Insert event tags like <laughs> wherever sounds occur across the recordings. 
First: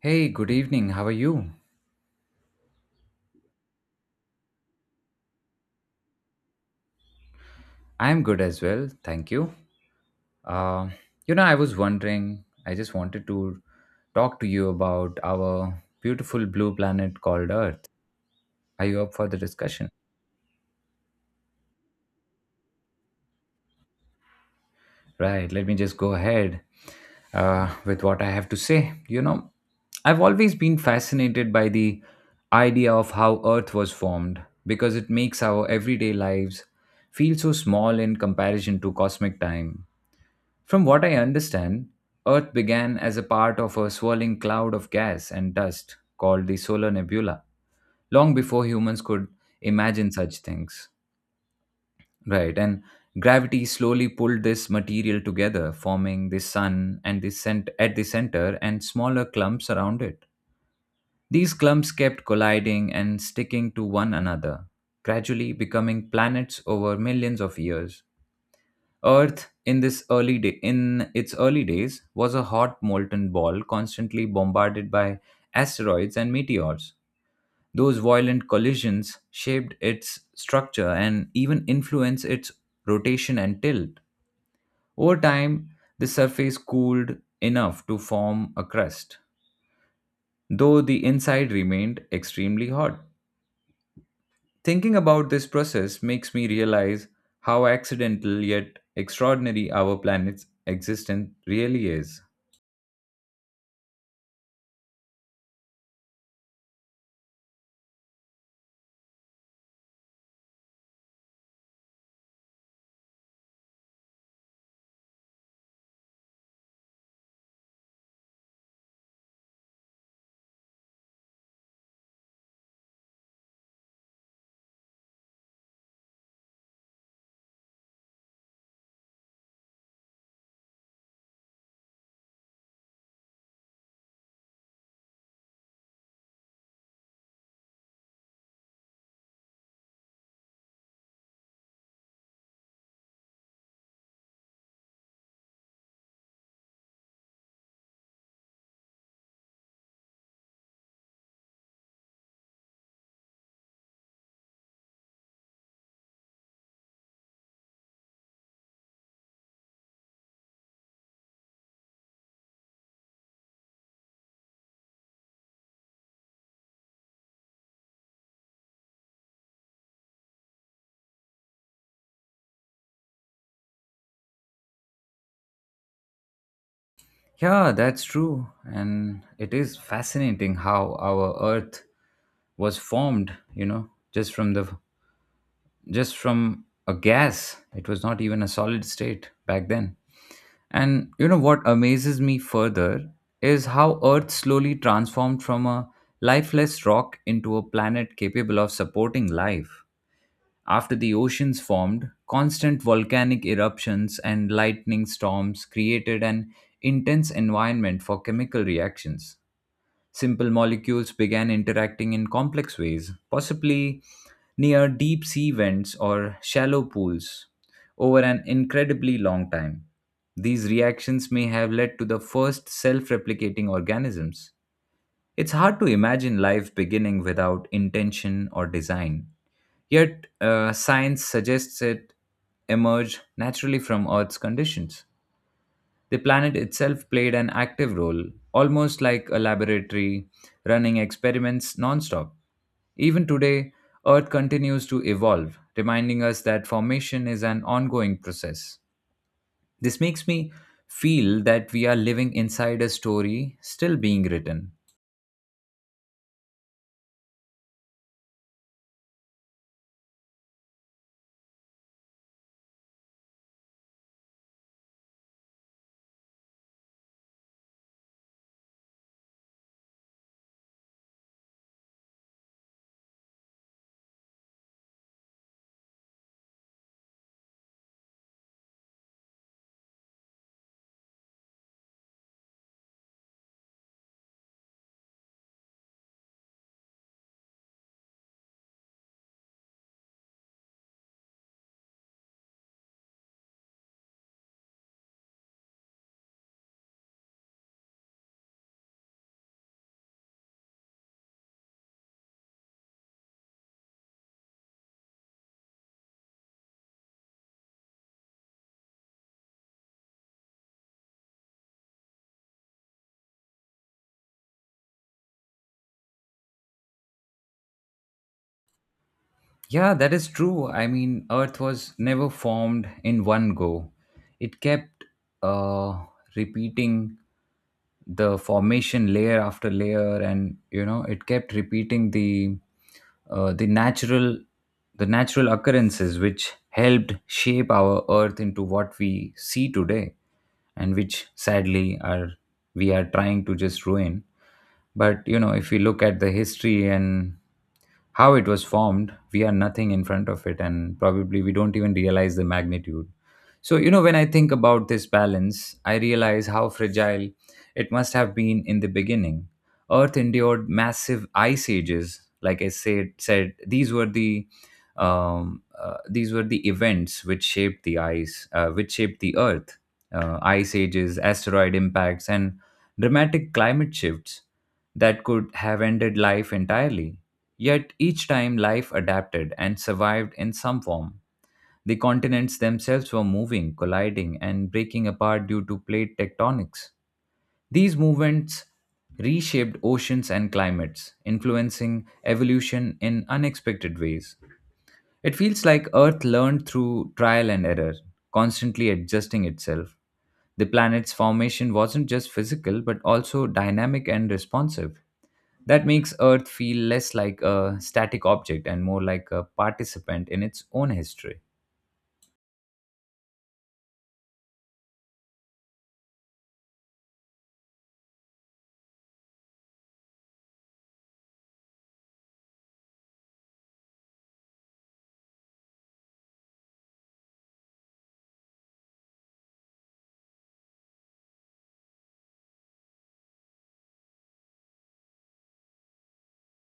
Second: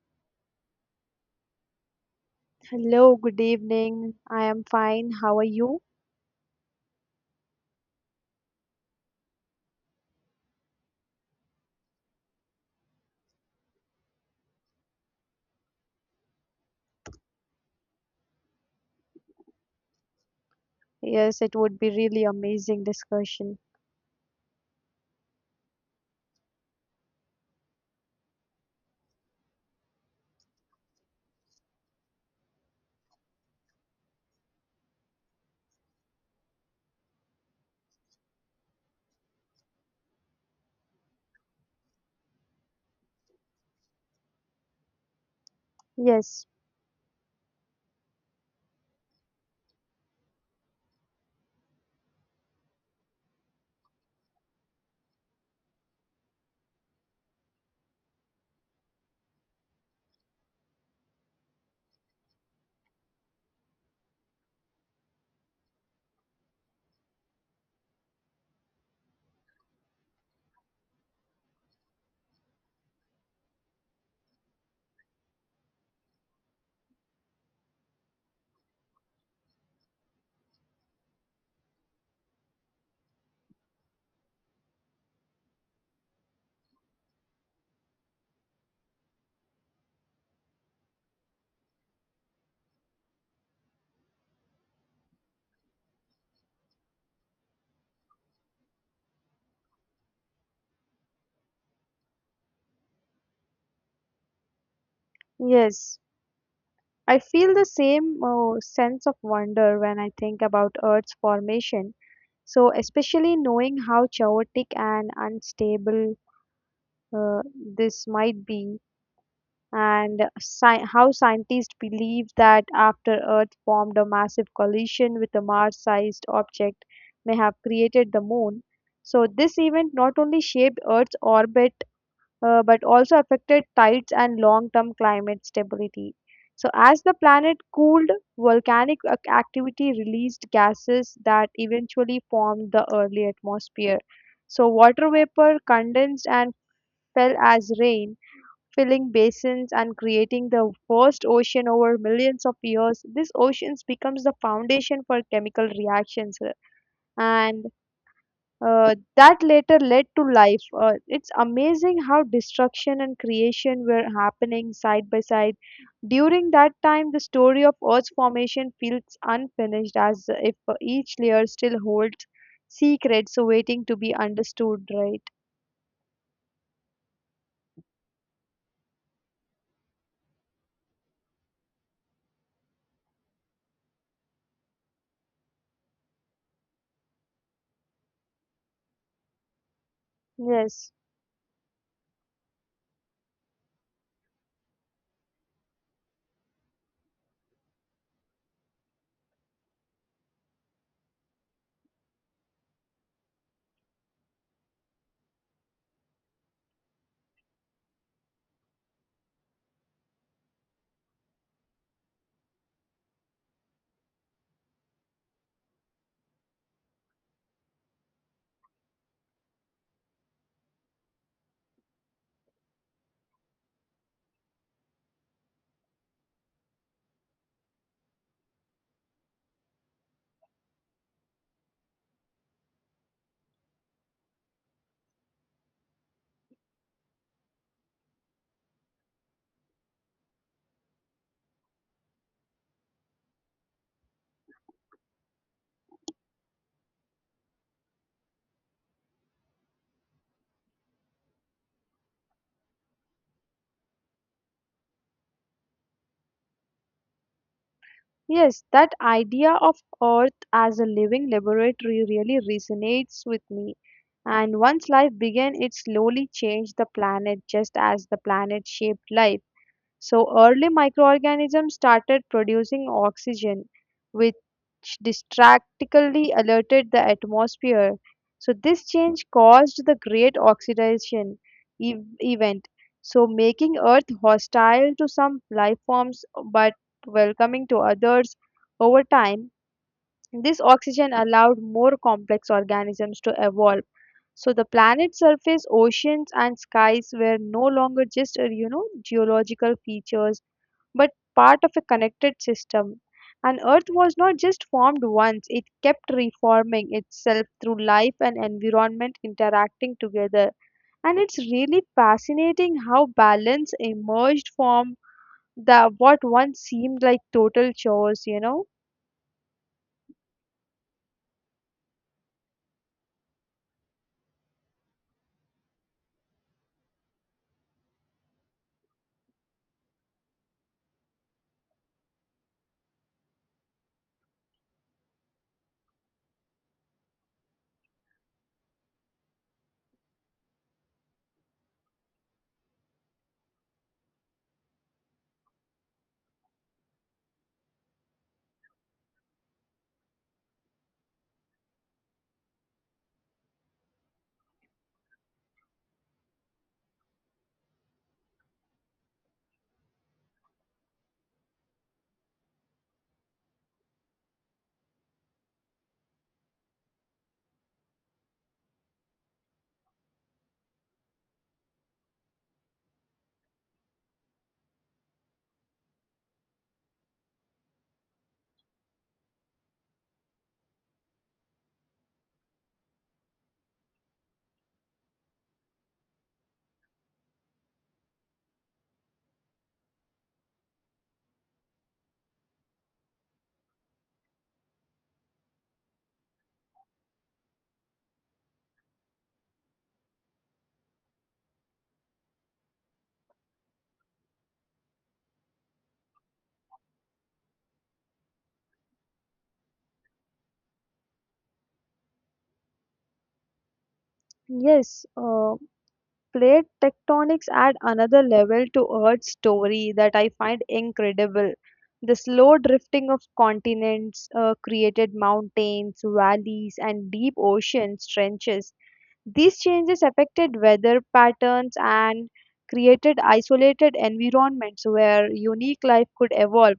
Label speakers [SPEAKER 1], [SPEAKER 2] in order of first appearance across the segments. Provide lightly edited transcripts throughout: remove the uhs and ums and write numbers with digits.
[SPEAKER 1] Hey, good evening. How are you?
[SPEAKER 2] Hello, good evening. I am fine. How are you?
[SPEAKER 1] I'm good as well. Thank you. Uh, I was wondering, I just wanted to talk to you about our beautiful blue planet called Earth. Are you up for the discussion?
[SPEAKER 2] Yes, it would be really amazing discussion.
[SPEAKER 1] Right, let me just go ahead with what I have to say. You know, I've always been fascinated by the idea of how Earth was formed because it makes our everyday lives feel so small in comparison to cosmic time. From what I understand, Earth began as a part of a swirling cloud of gas and dust
[SPEAKER 2] Yes,
[SPEAKER 1] called the solar nebula, long before humans could imagine such things. Right, and gravity slowly pulled this material together, forming the sun and at the center and smaller clumps around it. These clumps kept colliding and sticking to one another, gradually becoming planets over millions of years. Earth in its early days was a hot molten ball constantly bombarded by asteroids and meteors. Those violent collisions shaped its structure and even influenced its rotation and tilt. Over time, the surface cooled enough to form a crust, though the inside remained extremely hot. Thinking about this process makes me realize how accidental yet extraordinary our planet's existence really is.
[SPEAKER 2] yes. I feel the same sense of wonder when I think about Earth's formation. So, especially knowing how chaotic and unstable uh, this might be, and how scientists believe that after Earth formed a massive collision with a Mars sized object may have created the moon. So, this event not only shaped Earth's orbit but also affected tides and long term climate stability. So, as the planet cooled, volcanic activity released gases that eventually formed the early atmosphere. So, water vapor condensed and fell as rain, filling basins and creating the first ocean over millions of years. This oceans becomes the foundation for chemical reactions and that later led to life. It's amazing how destruction and creation were happening side by side during that time. The story of Earth's formation feels unfinished, as if each layer still holds secrets waiting to be understood, right?
[SPEAKER 1] Yeah, that's true. And it is fascinating how our earth was formed, you know, just from a gas. It was not even a solid state back then.
[SPEAKER 2] Yes.
[SPEAKER 1] And you know what amazes me further is how earth slowly transformed from a lifeless rock into a planet capable of supporting life. After the oceans formed, constant volcanic eruptions and lightning storms created an intense environment for chemical reactions. Simple molecules began interacting in complex ways, possibly near deep sea vents or shallow pools, over an incredibly long time. These reactions may have led to the first self replicating organisms. It's hard to imagine life beginning without intention or design. Yet, science suggests it emerged naturally from Earth's conditions. The planet itself played an active role, almost like a laboratory running experiments nonstop. Even today, Earth continues to evolve, reminding us that formation is an ongoing process. This makes me feel that we are living inside a story still being written.
[SPEAKER 2] Yes, that idea of Earth as a living laboratory really resonates with me. And once life began, it slowly changed the planet just as the planet shaped life. So early microorganisms started producing oxygen, which distractically alerted the atmosphere. So this change caused the Great Oxidation event, so making Earth hostile to some life forms but welcoming to others. Over time, this oxygen allowed more complex organisms to evolve. So the planet's surface, oceans, and skies were no longer just geological features but part of a connected system. And Earth was not just formed once, it kept reforming itself through life and environment interacting together. And it's really fascinating how balance emerged from the what once seemed like total chores, you know?
[SPEAKER 1] Yeah, that is true. I mean, Earth was never formed in one go. It kept uh, repeating the formation layer after layer, and you know, it kept repeating the uh, the natural the natural occurrences which helped shape our Earth into what we see today, and which sadly are we are trying to just ruin. But you know, if we look at the history and how it was formed, we are nothing in front of it, and probably we don't even realize the magnitude. So, you know, when I think about this balance, I realize how fragile it must have been in the beginning. Earth endured massive ice ages. Like I said, these were the events which shaped the ice, which shaped the Earth. Ice ages, asteroid impacts, and dramatic climate shifts that could have ended life entirely. Yet each time life adapted and survived in some form. The continents themselves were moving, colliding, and breaking apart due to plate tectonics. These movements reshaped oceans and climates, influencing evolution in unexpected ways. It feels like Earth learned through trial and error, constantly adjusting itself. The planet's formation wasn't just physical but also dynamic and responsive. That makes Earth feel less like a static object and more like a participant in its own history.
[SPEAKER 2] Yes, plate tectonics add another level to Earth's story that I find incredible. The slow drifting of continents created mountains, valleys, and deep ocean trenches. These changes affected weather patterns and created isolated environments where unique life could evolve.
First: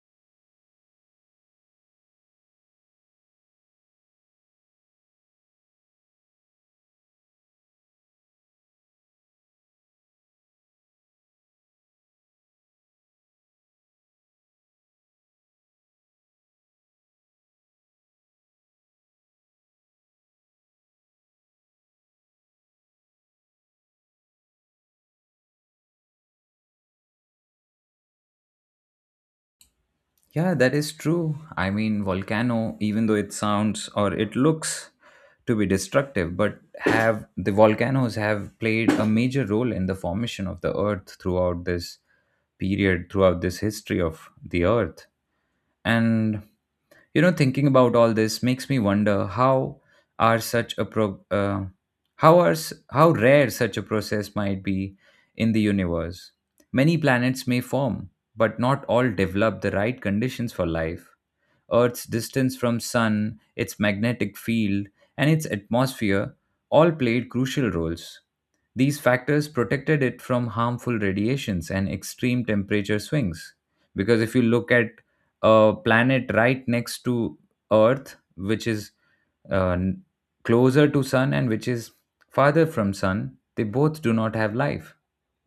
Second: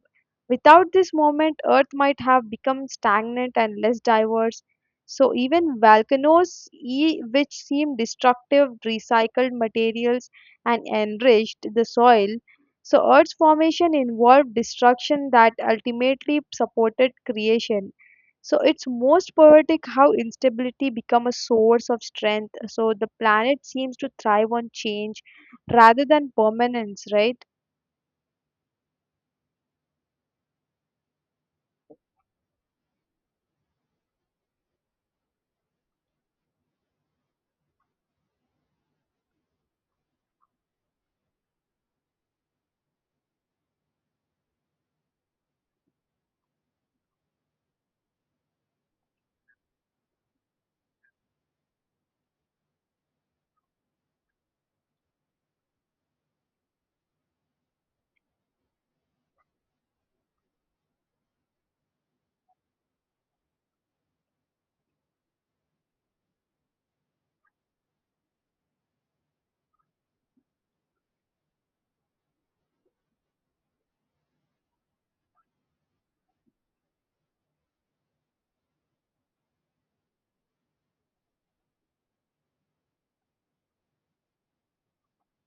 [SPEAKER 2] Without this movement, Earth might have become stagnant and less diverse. So, even volcanoes, which seem destructive, recycled materials and enriched the soil. So, Earth's formation involved destruction that ultimately supported creation. So it's most poetic how instability become a source of strength. So the planet seems to thrive on change rather than permanence, right?
[SPEAKER 1] Yeah, that is true. I mean, volcano, even though it sounds or it looks to be destructive, but have the volcanoes have played a major role in the formation of the Earth throughout this period, throughout this history of the Earth. And you know, thinking about all this makes me wonder how are such a pro how are s- how rare such a process might be in the universe. Many planets may form, but not all develop the right conditions for life. Earth's distance from sun, its magnetic field, and its atmosphere all played crucial roles. These factors protected it from harmful radiations and extreme temperature swings. Because if you look at a planet right next to Earth, which is uh, n- closer to Sun and which is farther from Sun, they both do not have life.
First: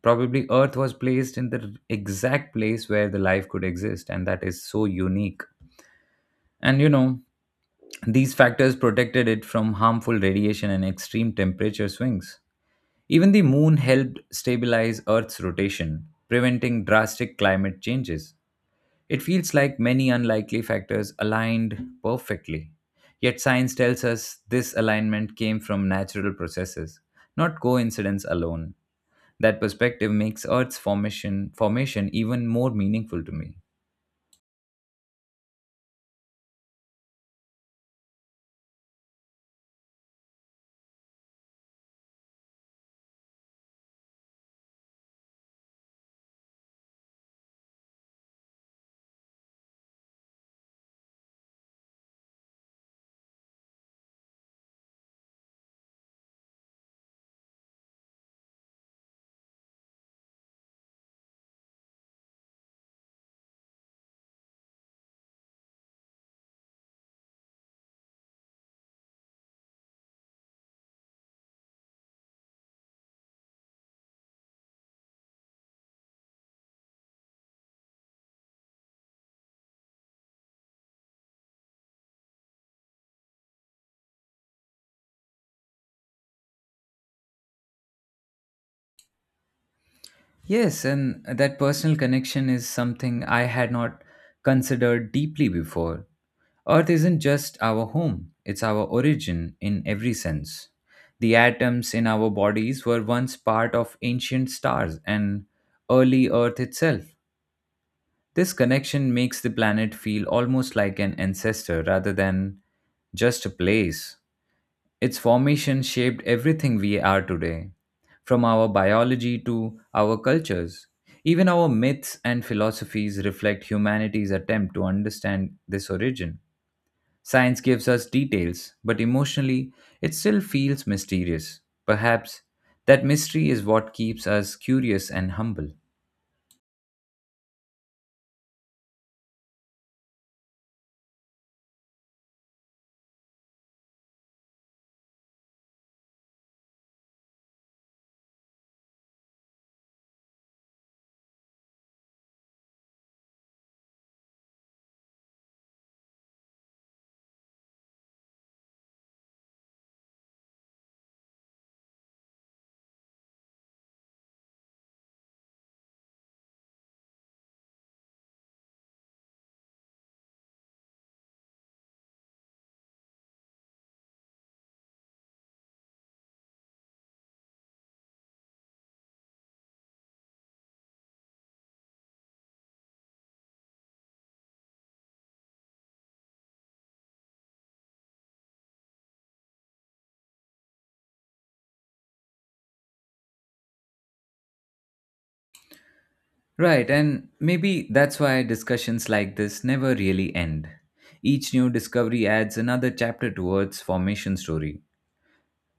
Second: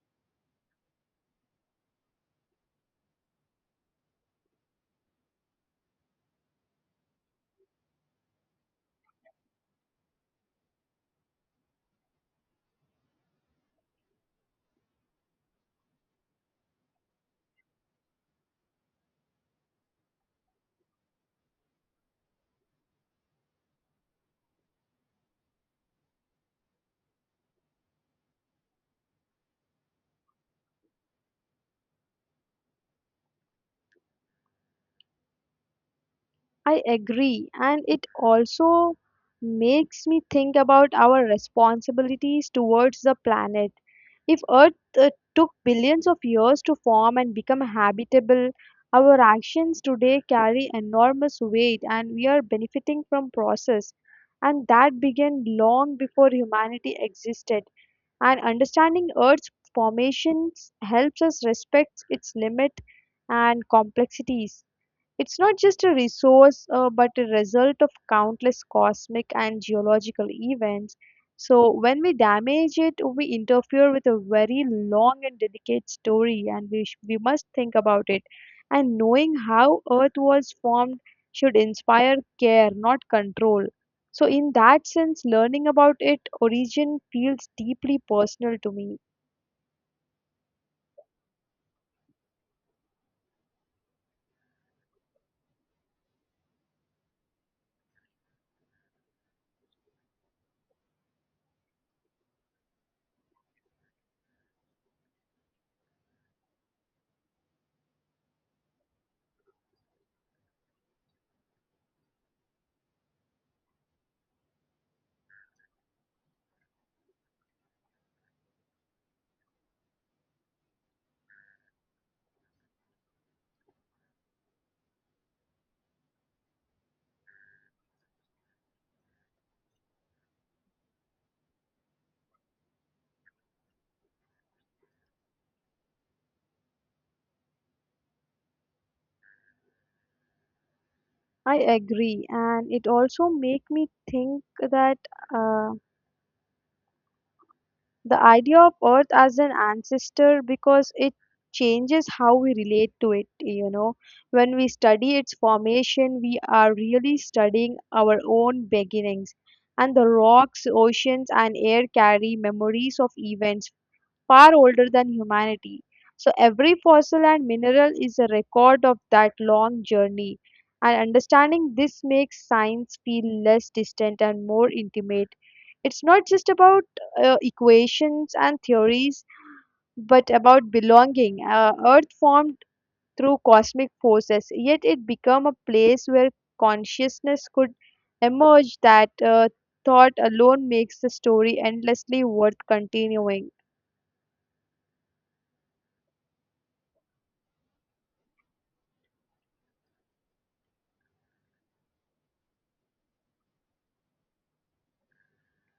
[SPEAKER 1] Probably Earth was placed in the exact place where the life could exist, and that is so unique. And you know, these factors protected it from harmful radiation and extreme temperature swings. Even the moon helped stabilize Earth's rotation, preventing drastic climate changes. It feels like many unlikely factors aligned perfectly. Yet science tells us this alignment came from natural processes, not coincidence alone. That perspective makes Earth's formation even more meaningful to me.
[SPEAKER 2] I agree, and it also makes me think about our responsibilities towards the planet. If Earth uh, took billions of years to form and become habitable, our actions today carry enormous weight, and we are benefiting from process and that began long before humanity existed. And understanding Earth's formations helps us respect its limit and complexities. It's not just a resource, but a result of countless cosmic and geological events. So, when we damage it, we interfere with a very long and delicate story, and we must think about it. And knowing how Earth was formed should inspire care, not control. So, in that sense, learning about its origin feels deeply personal to me.
[SPEAKER 1] Yes, and that personal connection is something I had not considered deeply before. Earth isn't just our home, it's our origin in every sense. The atoms in our bodies were once part of ancient stars and early Earth itself. This connection makes the planet feel almost like an ancestor rather than just a place. Its formation shaped everything we are today, from our biology to our cultures. Even our myths and philosophies reflect humanity's attempt to understand this origin. Science gives us details, but emotionally, it still feels mysterious. Perhaps that mystery is what keeps us curious and humble.
[SPEAKER 2] I agree, and it also make me think that. Uh, The idea of Earth as an ancestor, because it changes how we relate to it, you know. When we study its formation, we are really studying our own beginnings. And the rocks, oceans, and air carry memories of events far older than humanity. So every fossil and mineral is a record of that long journey. And understanding this makes science feel less distant and more intimate. It's not just about equations and theories, but about belonging. Earth formed through cosmic forces, yet it became a place where consciousness could emerge. That thought alone makes the story endlessly worth continuing.
[SPEAKER 1] Right, and maybe that's why discussions like this never really end. Each new discovery adds another chapter to Earth's formation story.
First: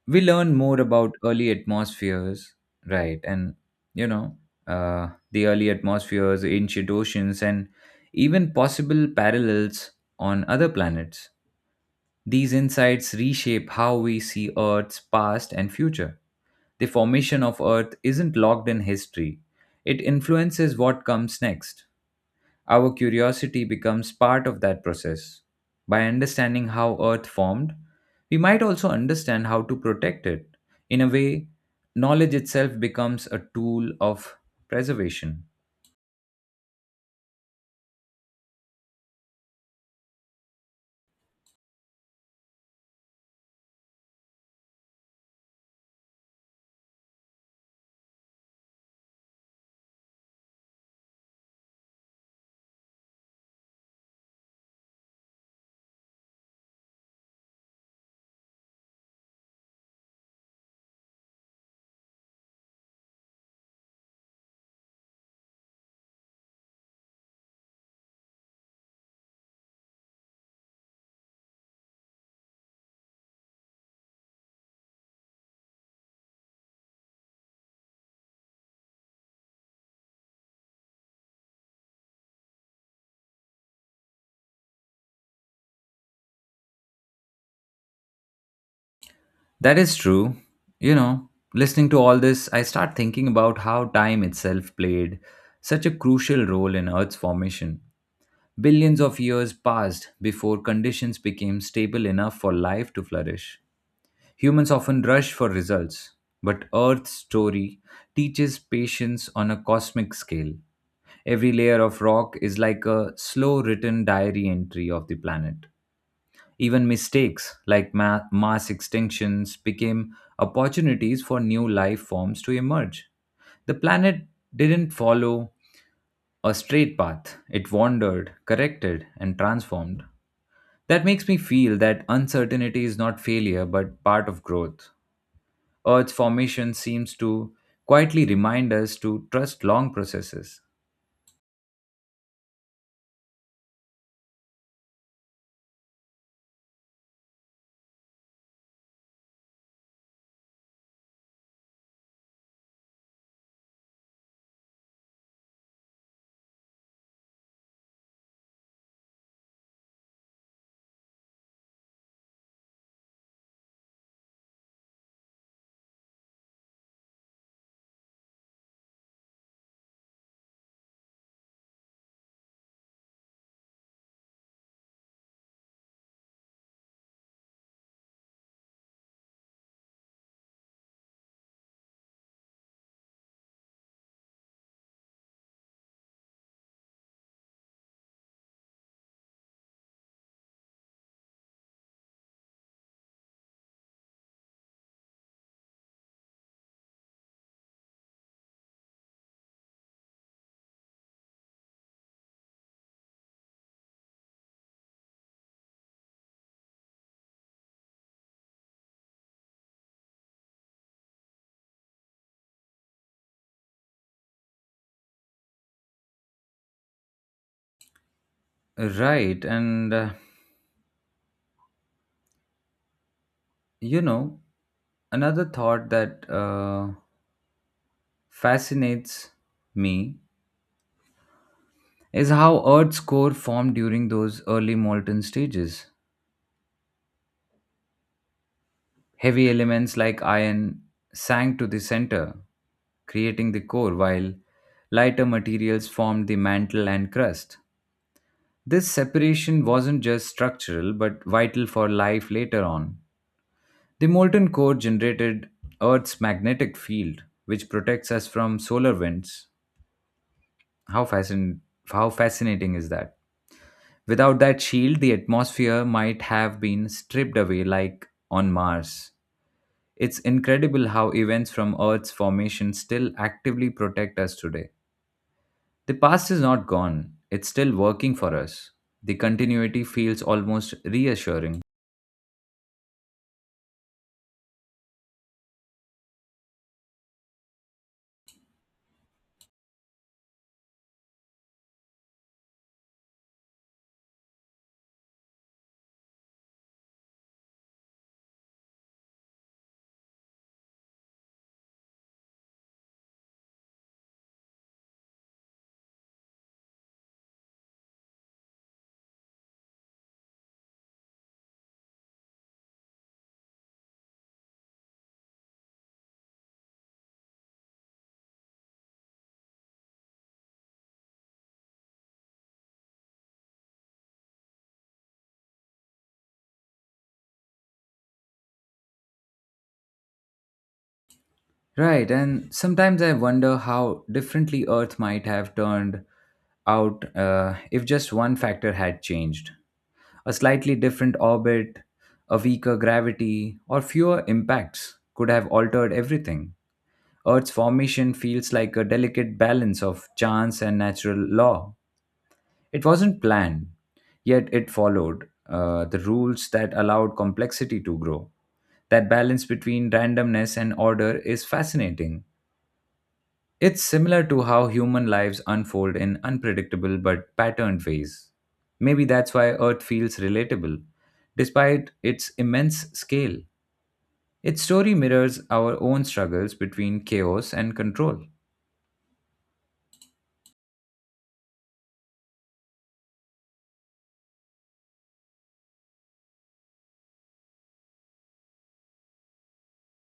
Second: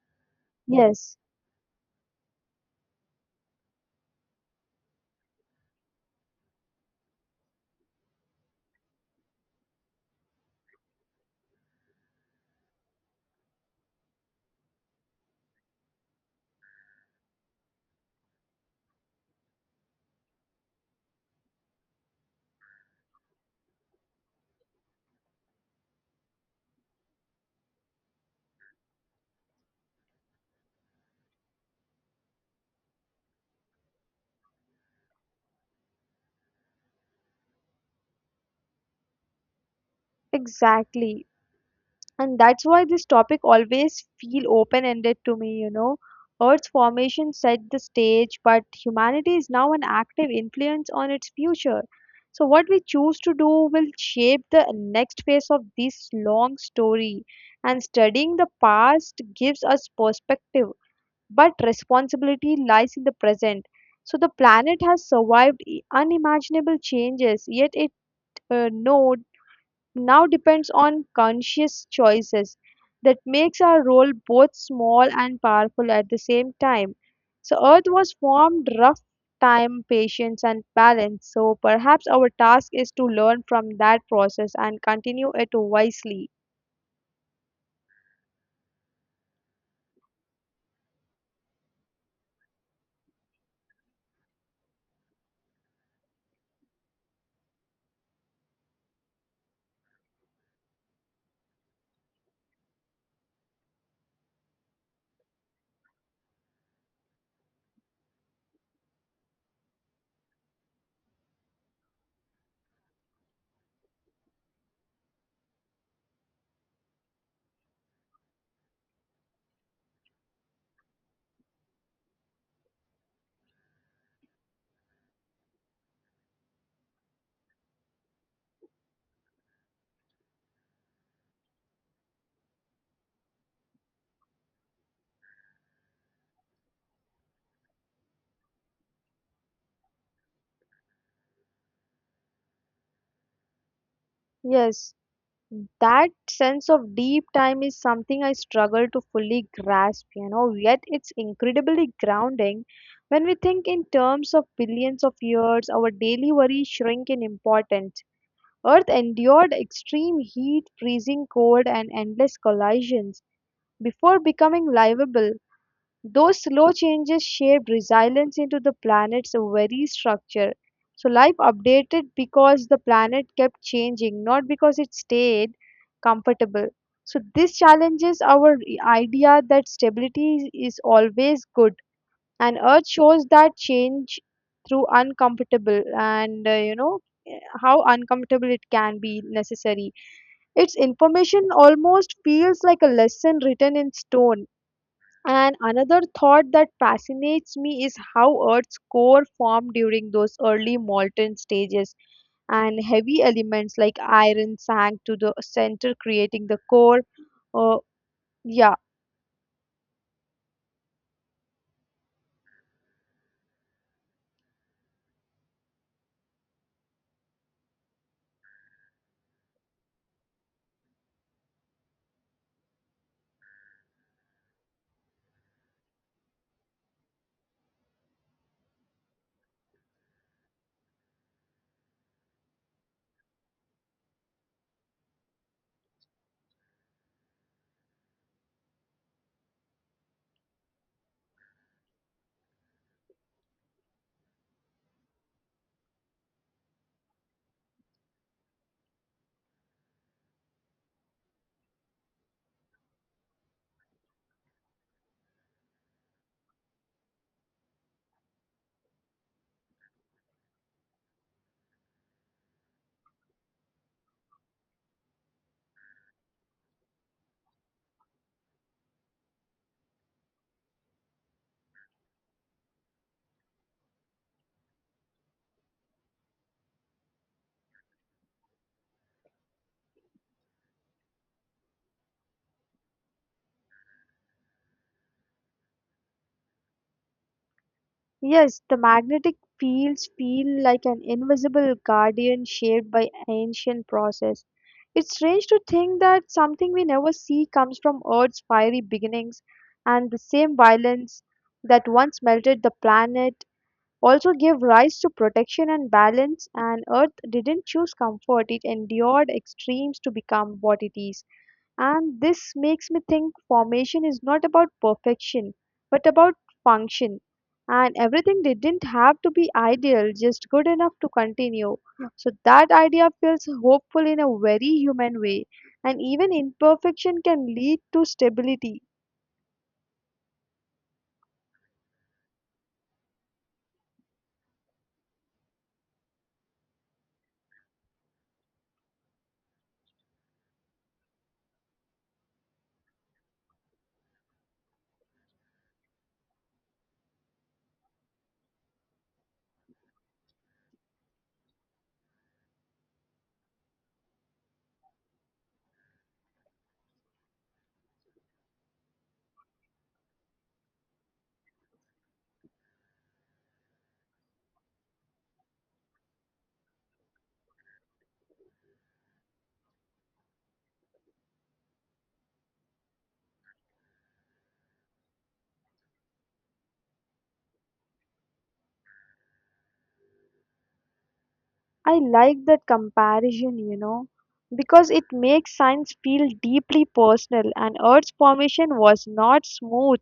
[SPEAKER 1] We learn more about
[SPEAKER 2] Yes,
[SPEAKER 1] early atmospheres, right, and you know, the early atmospheres, ancient oceans, and even possible parallels on other planets. These insights reshape how we see Earth's past and future. The formation of Earth isn't locked in history, it influences what comes next. Our curiosity becomes part of that process. By understanding how Earth formed, we might also understand how to protect it. In a way, knowledge itself becomes a tool of preservation.
[SPEAKER 2] exactly. And that's why this topic always feel open-ended to me. Earth's formation set the stage, but humanity is now an active influence on its future. So what we choose to do will shape the next phase of this long story. And studying the past gives us perspective, but responsibility lies in the present. So the planet has survived unimaginable changes, yet it know now depends on conscious choices. That makes our role both small and powerful at the same time. So Earth was formed rough time, patience and balance. So perhaps our task is to learn from that process and continue it wisely.
[SPEAKER 1] That is true. You know, listening to all this, I start thinking about how time itself played such a crucial role in Earth's formation. Billions of years passed before conditions became stable enough for life to flourish. Humans often rush for results, but Earth's story teaches patience on a cosmic scale. Every layer of rock is like a slow written diary entry of the planet. Even mistakes like mass extinctions became opportunities for new life forms to emerge. The planet didn't follow a straight path, it wandered, corrected, and transformed. That makes me feel that uncertainty is not failure but part of growth. Earth's formation seems to quietly remind us to trust long processes.
[SPEAKER 2] Yes, that sense of deep time is something I struggle to fully grasp, yet it's incredibly grounding. When we think in terms of billions of years, our daily worries shrink in importance. Earth endured extreme heat, freezing cold, and endless collisions before becoming livable. Those slow changes shaped resilience into the planet's very structure. So, life updated because the planet kept changing, not because it stayed comfortable. So, this challenges our idea that stability is always good, and Earth shows that change through uncomfortable and you know how uncomfortable it can be necessary. Its information almost feels like a lesson written in stone. And another thought that fascinates me is how Earth's core formed during those early molten stages, and heavy elements like iron sank to the center, creating the core. Uh, yeah,
[SPEAKER 1] Right, and you know, another thought that fascinates me is how Earth's core formed during those early molten stages. Heavy elements like iron sank to the center, creating the core, while lighter materials formed the mantle and crust. This separation wasn't just structural but vital for life later on. The molten core generated Earth's magnetic field, which protects us from solar winds. How, fascin- how fascinating is that? Without that shield, the atmosphere might have been stripped away like on Mars. It's incredible how events from Earth's formation still actively protect us today. The past is not gone, it's still working for us. The continuity feels almost reassuring.
[SPEAKER 2] yes, the magnetic fields feel like an invisible guardian shaped by ancient process. It's strange to think that something we never see comes from Earth's fiery beginnings, and the same violence that once melted the planet also gave rise to protection and balance. And Earth didn't choose comfort, it endured extremes to become what it is. And this makes me think formation is not about perfection, but about function. And everything didn't have to be ideal, just good enough to continue. Yeah. So that idea feels hopeful in a very human way. And even imperfection can lead to stability.
[SPEAKER 1] Right, and sometimes I wonder how differently Earth might have turned out if just one factor had changed. A slightly different orbit, a weaker gravity, or fewer impacts could have altered everything. Earth's formation feels like a delicate balance of chance and natural law. It wasn't planned, yet it followed the rules that allowed complexity to grow. That balance between randomness and order is fascinating. It's similar to how human lives unfold in unpredictable but patterned ways. Maybe that's why Earth feels relatable, despite its immense scale. Its story mirrors our own struggles between chaos and control.
[SPEAKER 2] I like that comparison, because it makes science feel deeply personal and Earth's formation was not smooth,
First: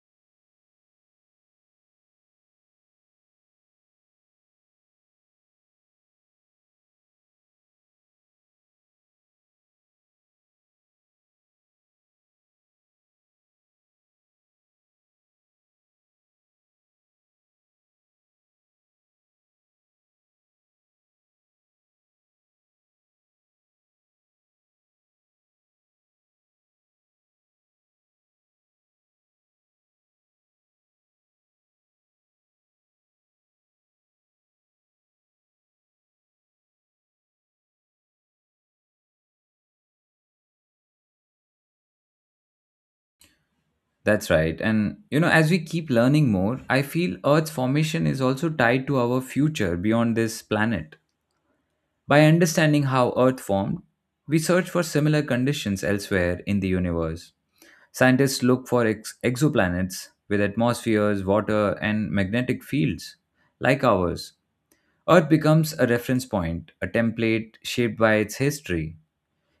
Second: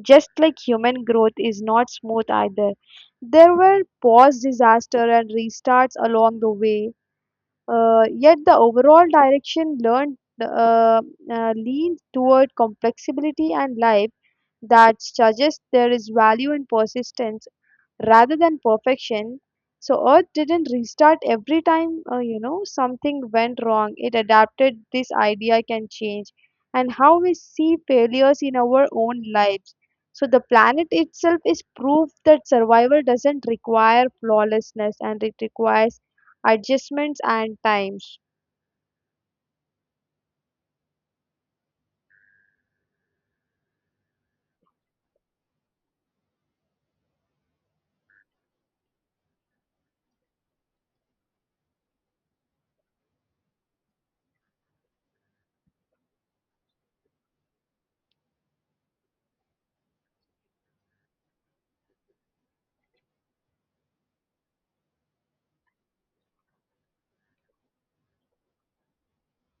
[SPEAKER 2] just like human growth is not smooth either. There were pause disaster and restarts along the way, yet the overall direction learned leans toward complexity and life that suggests there is value in persistence rather than perfection. So Earth didn't restart every time something went wrong. It adapted. This idea can change, and how we see failures in our own lives. So the planet itself is proof that survival doesn't require flawlessness, and it requires adjustments and times.
[SPEAKER 1] That's right. And you know, as we keep learning more, I feel Earth's formation is also tied to our future beyond this planet. By understanding how Earth formed, we search for similar conditions elsewhere in the universe. Scientists look for exoplanets with atmospheres, water, and magnetic fields like ours. Earth becomes a reference point, a template shaped by its history.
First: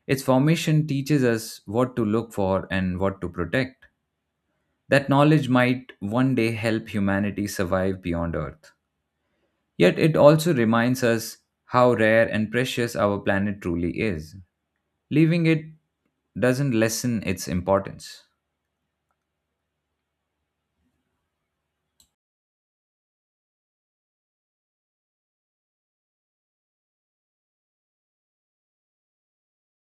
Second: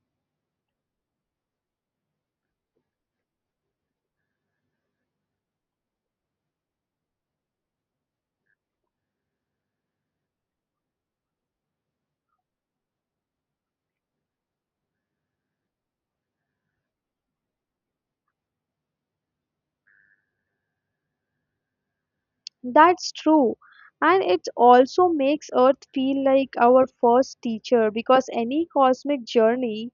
[SPEAKER 1] Its formation teaches us what to look for and what to protect. That knowledge might one day help humanity survive beyond Earth. Yet it also reminds us how rare and precious our planet truly is. Leaving it doesn't lessen its importance.
[SPEAKER 2] That's true. And it also makes Earth feel like our first teacher because any cosmic journey,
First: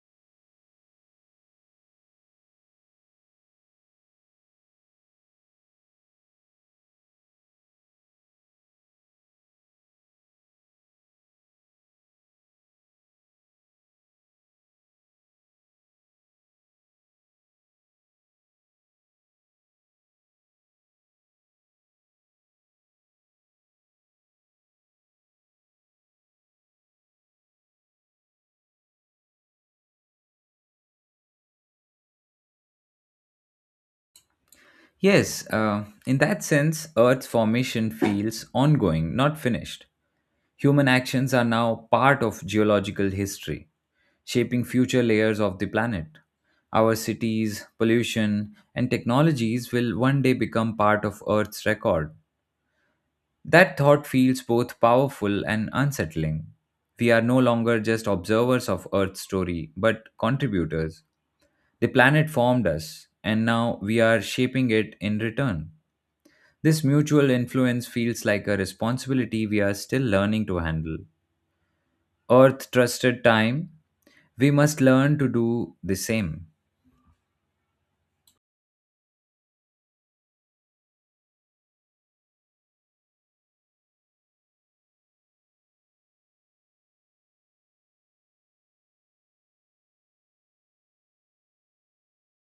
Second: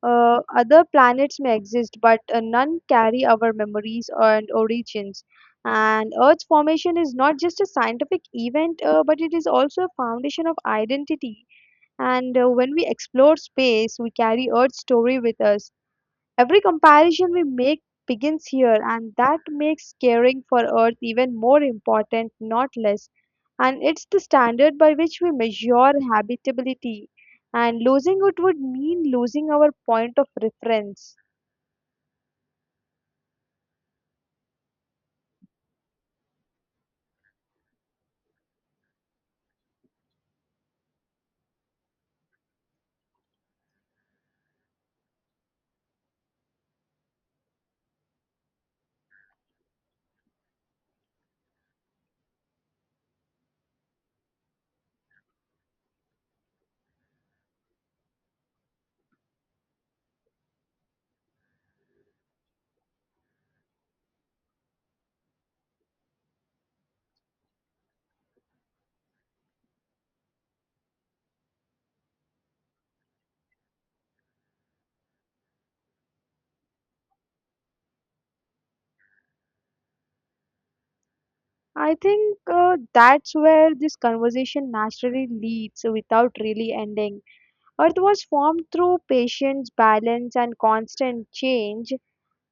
[SPEAKER 2] other planets may exist, but none carry our memories and origins. And Earth's formation is not just a scientific event, but it is also a foundation of identity. And when we explore space, we carry Earth's story with us. Every comparison we make begins here, and that makes caring for Earth even more important, not less. And it's the standard by which we measure habitability. And losing it would mean losing our point of reference.
[SPEAKER 1] Yes, in that sense, Earth's formation feels ongoing, not finished. Human actions are now part of geological history, shaping future layers of the planet. Our cities, pollution, and technologies will one day become part of Earth's record. That thought feels both powerful and unsettling. We are no longer just observers of Earth's story, but contributors. The planet formed us, and now we are shaping it in return. This mutual influence feels like a responsibility we are still learning to handle. Earth trusted time, we must learn to do the same.
[SPEAKER 2] I think that's where this conversation naturally leads without really ending. Earth was formed through patience, balance, and constant change.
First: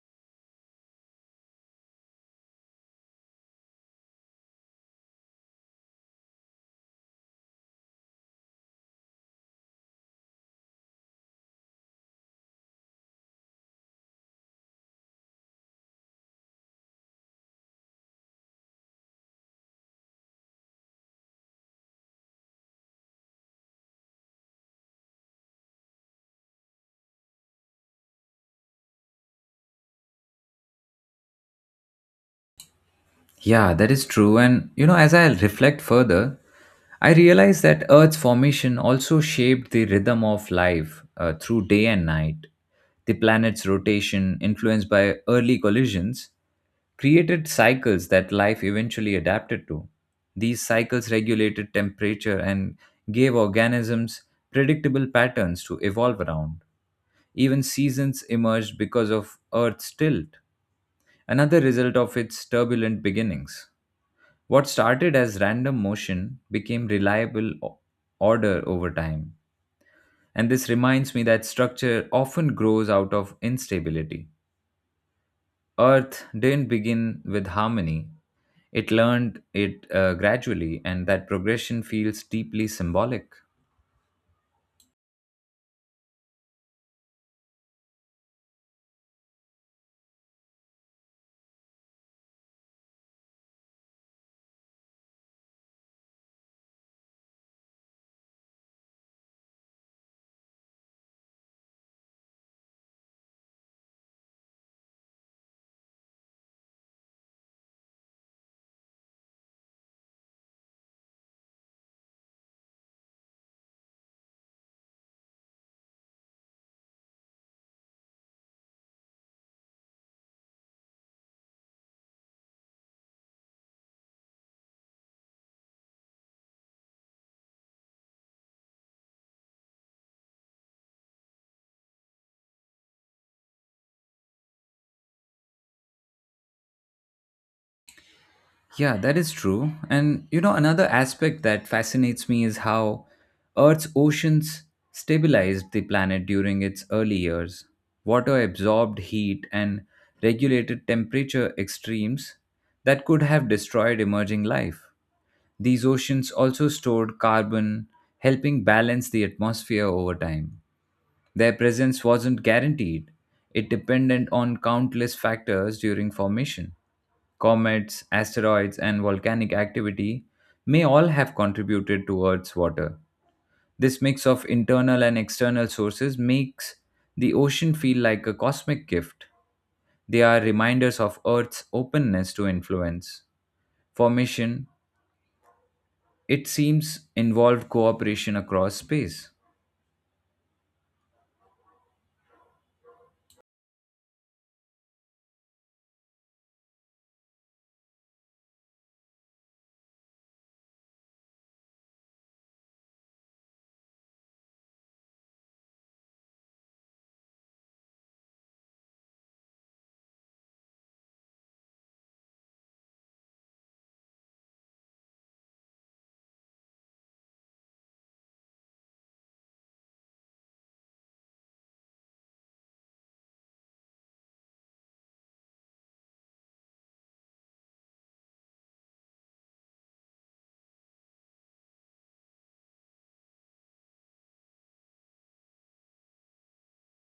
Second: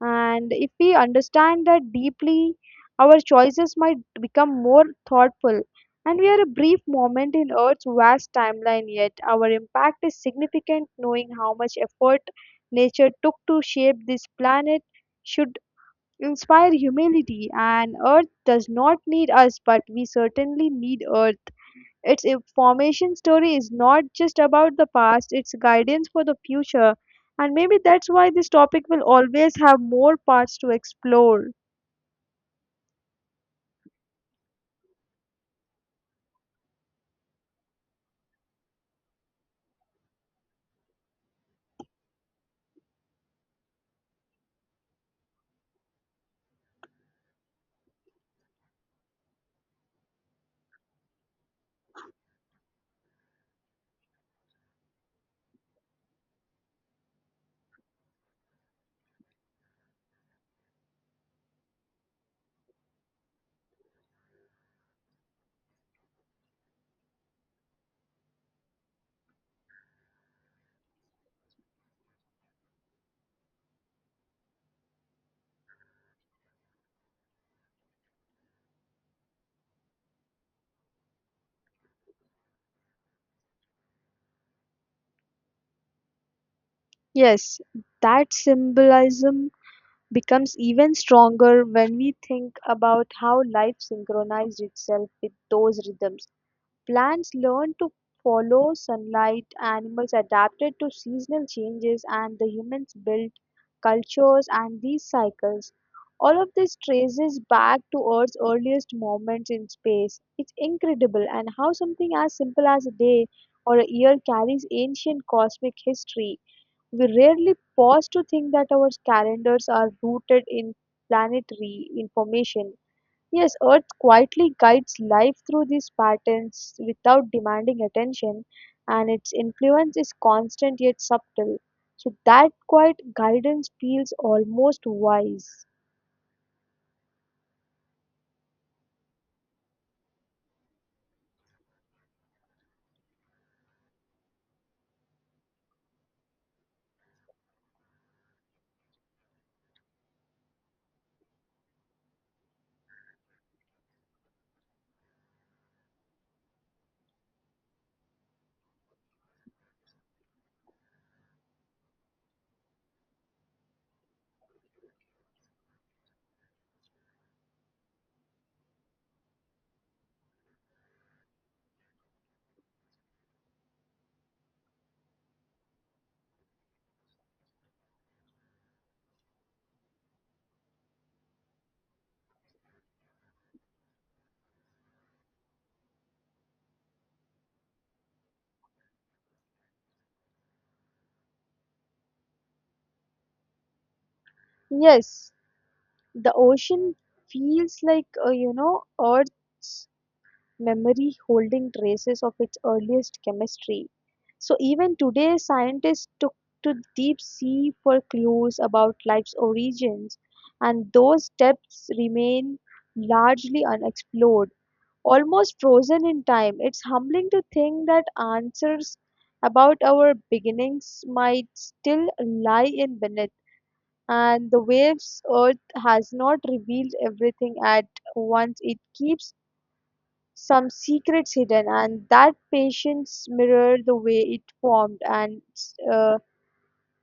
[SPEAKER 2] And if we understand that deeply, our choices might become more thoughtful. And we are a brief moment in Earth's vast timeline, yet our impact is significant. Knowing how much effort nature took to shape this planet should inspire humility. And Earth does not need us, but we certainly need Earth. Its a formation story is not just about the past, it's guidance for the future. And maybe that's why this topic will always have more parts to explore.
[SPEAKER 1] Yeah, that is true. And you know, as I reflect further, I realize that Earth's formation also shaped the rhythm of life through day and night. The planet's rotation, influenced by early collisions, created cycles that life eventually adapted to. These cycles regulated temperature and gave organisms predictable patterns to evolve around. Even seasons emerged because of Earth's tilt, another result of its turbulent beginnings. What started as random motion became reliable order over time. And this reminds me that structure often grows out of instability. Earth didn't begin with harmony. It learned it gradually, and that progression feels deeply symbolic.
[SPEAKER 2] Yes, that symbolism becomes even stronger when we think about how life synchronized itself with those rhythms. Plants learned to follow sunlight, animals adapted to seasonal changes, and the humans built cultures and these cycles. All of this traces back to Earth's earliest moments in space. It's incredible, and how something as simple as a day or a year carries ancient cosmic history. We rarely pause to think that our calendars are rooted in planetary information. Yes, Earth quietly guides life through these patterns without demanding attention, and its influence is constant yet subtle. So, that quiet guidance feels almost wise.
[SPEAKER 1] Yeah, that is true. And you know, another aspect that fascinates me is how Earth's oceans stabilized the planet during its early years. Water absorbed heat and regulated temperature extremes that could have destroyed emerging life. These oceans also stored carbon, helping balance the atmosphere over time. Their presence wasn't guaranteed. It depended on countless factors during formation. Comets, asteroids, and volcanic activity may all have contributed to Earth's water. This mix of internal and external sources makes the ocean feel like a cosmic gift. They are reminders of Earth's openness to influence. Formation, it seems, involved cooperation across space.
[SPEAKER 2] Yes, the ocean feels like Earth memory holding traces of its earliest chemistry. So even today, scientists took to deep sea for clues about life's origins, and those depths remain largely unexplored, almost frozen in time. It's humbling to think that answers about our beginnings might still lie in beneath and the waves. Earth has not revealed everything at once. It keeps some secrets hidden, and that patience mirror the way it formed. Uh,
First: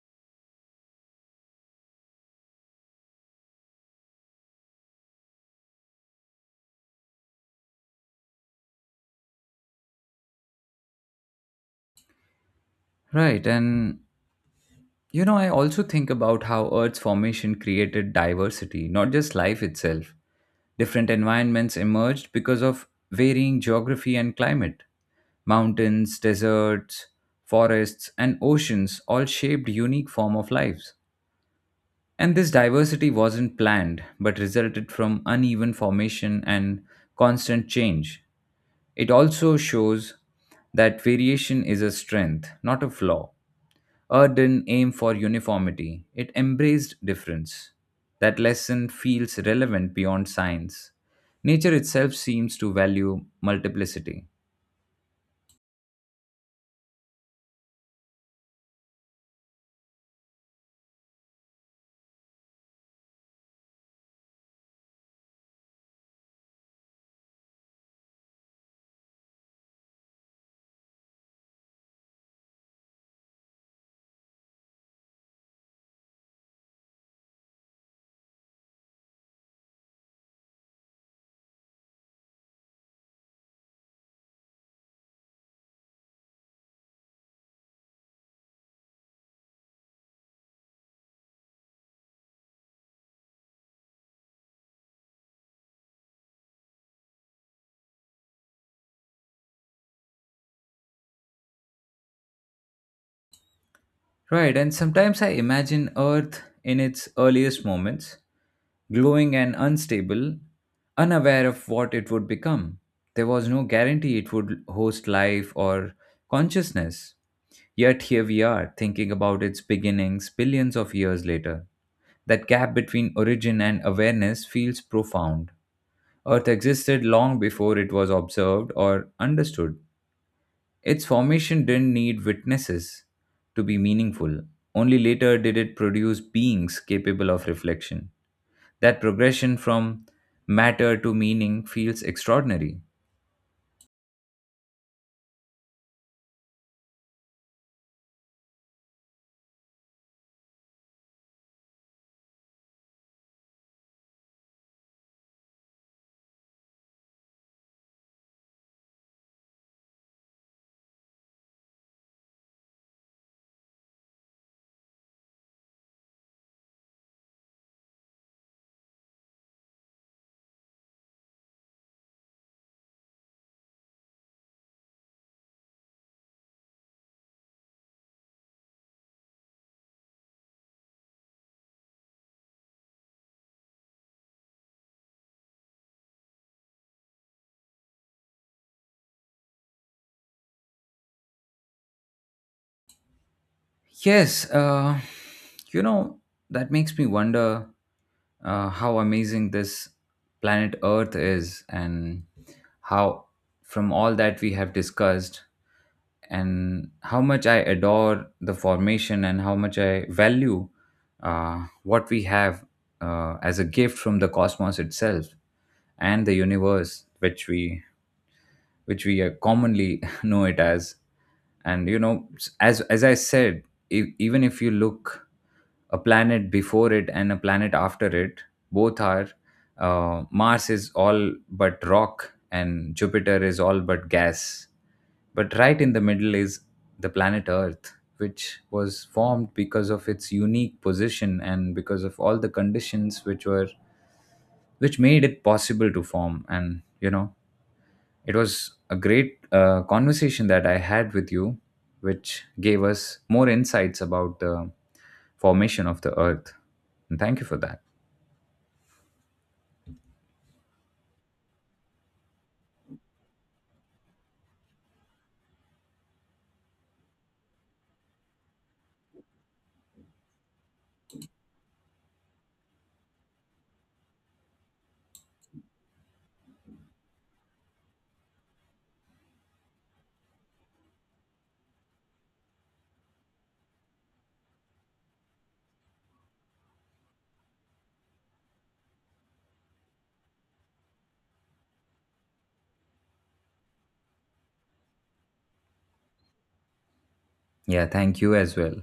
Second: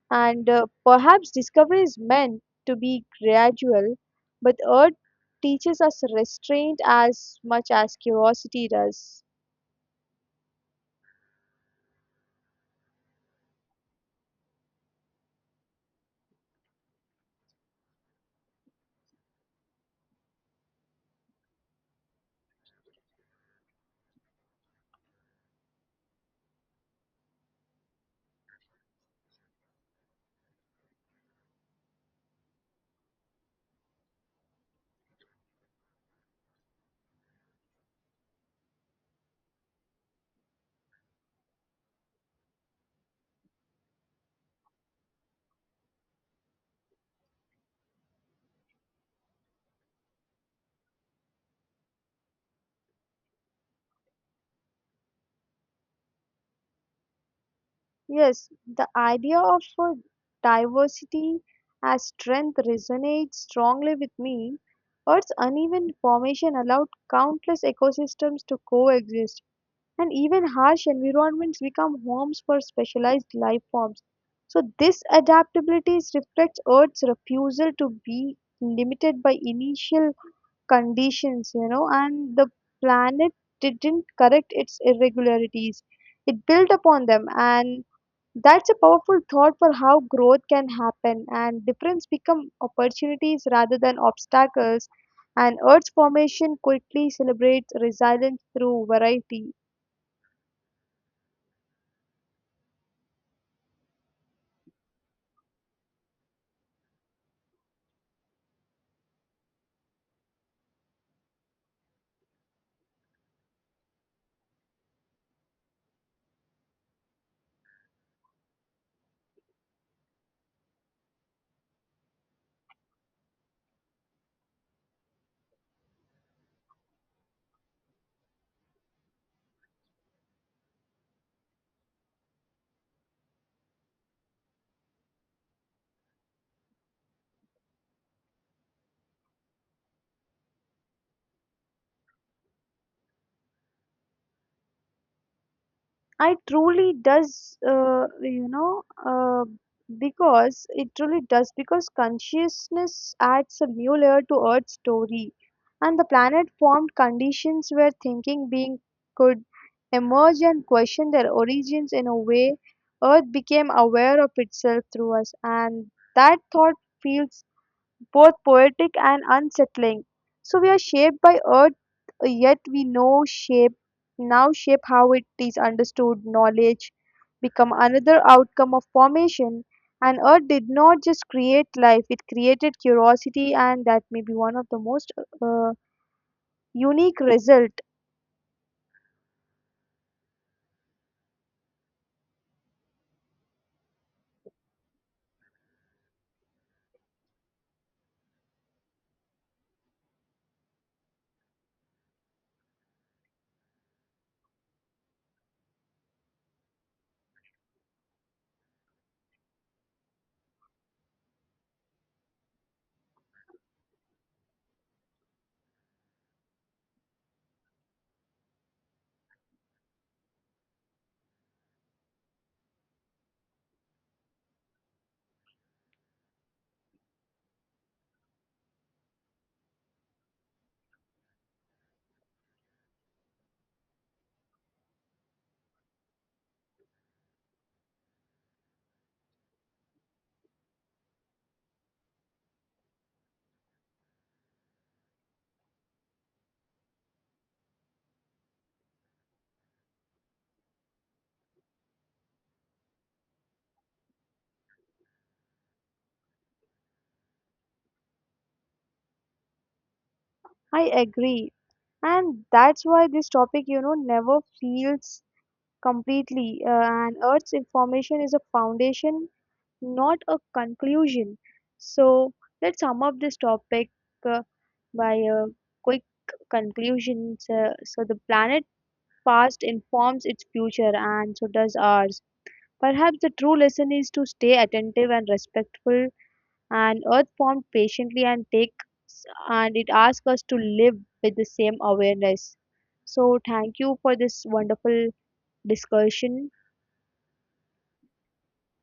[SPEAKER 2] and perhaps discovery is meant to be gradual, but art teaches us restraint as much as curiosity does.
[SPEAKER 1] Right, and you know, I also think about how Earth's formation created diversity, not just life itself. Different environments emerged because of varying geography and climate. Mountains, deserts, forests, and oceans all shaped unique form of lives. And this diversity wasn't planned, but resulted from uneven formation and constant change. It also shows that variation is a strength, not a flaw. Art didn't aim for uniformity, it embraced difference. That lesson feels relevant beyond science. Nature itself seems to value multiplicity.
[SPEAKER 2] Yes, the idea of diversity as strength resonates strongly with me. Earth's uneven formation allowed countless ecosystems to coexist, and even harsh environments become homes for specialized life forms. So, this adaptability reflects Earth's refusal to be limited by initial conditions, and the planet didn't correct its irregularities. It built upon them, and that's a powerful thought for how growth can happen and difference become opportunities rather than obstacles. And Earth's formation quickly celebrates resilience through variety.
[SPEAKER 1] Right, and sometimes I imagine Earth in its earliest moments, glowing and unstable, unaware of what it would become. There was no guarantee it would host life or consciousness. Yet here we are, thinking about its beginnings billions of years later. That gap between origin and awareness feels profound. Earth existed long before it was observed or understood. Its formation didn't need witnesses to be meaningful. Only later did it produce beings capable of reflection. That progression from matter to meaning feels extraordinary.
[SPEAKER 2] I truly does, you know, Because it truly does, because consciousness adds a new layer to Earth's story, and the planet formed conditions where thinking being could emerge and question their origins in a way. Earth became aware of itself through us, and that thought feels both poetic and unsettling. So we are shaped by Earth, yet we know shape now shape how it is understood. Knowledge become another outcome of formation. And Earth did not just create life; it created curiosity, and that may be one of the most uh, unique result.
[SPEAKER 1] Yes, you know, that makes me wonder how amazing this planet Earth is, and how, from all that we have discussed, and how much I adore the formation and how much I value what we have as a gift from the cosmos itself and the universe, which we commonly <laughs> know it as. And you know, as I said, even if you look a planet before it and a planet after it, both are— Mars is all but rock and Jupiter is all but gas, but right in the middle is the planet Earth, which was formed because of its unique position and because of all the conditions which made it possible to form. And you know, it was a great conversation that I had with you, which gave us more insights about the formation of the Earth. And thank you for that.
[SPEAKER 2] I agree, and that's why this topic, never feels completely. And Earth's information is a foundation not a conclusion. So let's sum up this topic uh, by a quick conclusion. So, the planet past informs its future, and so does ours. Perhaps the true lesson is to stay attentive and respectful, and Earth formed patiently and take and it asks us to live with the same awareness. So thank you for this wonderful discussion.
[SPEAKER 1] Yeah, thank you as well.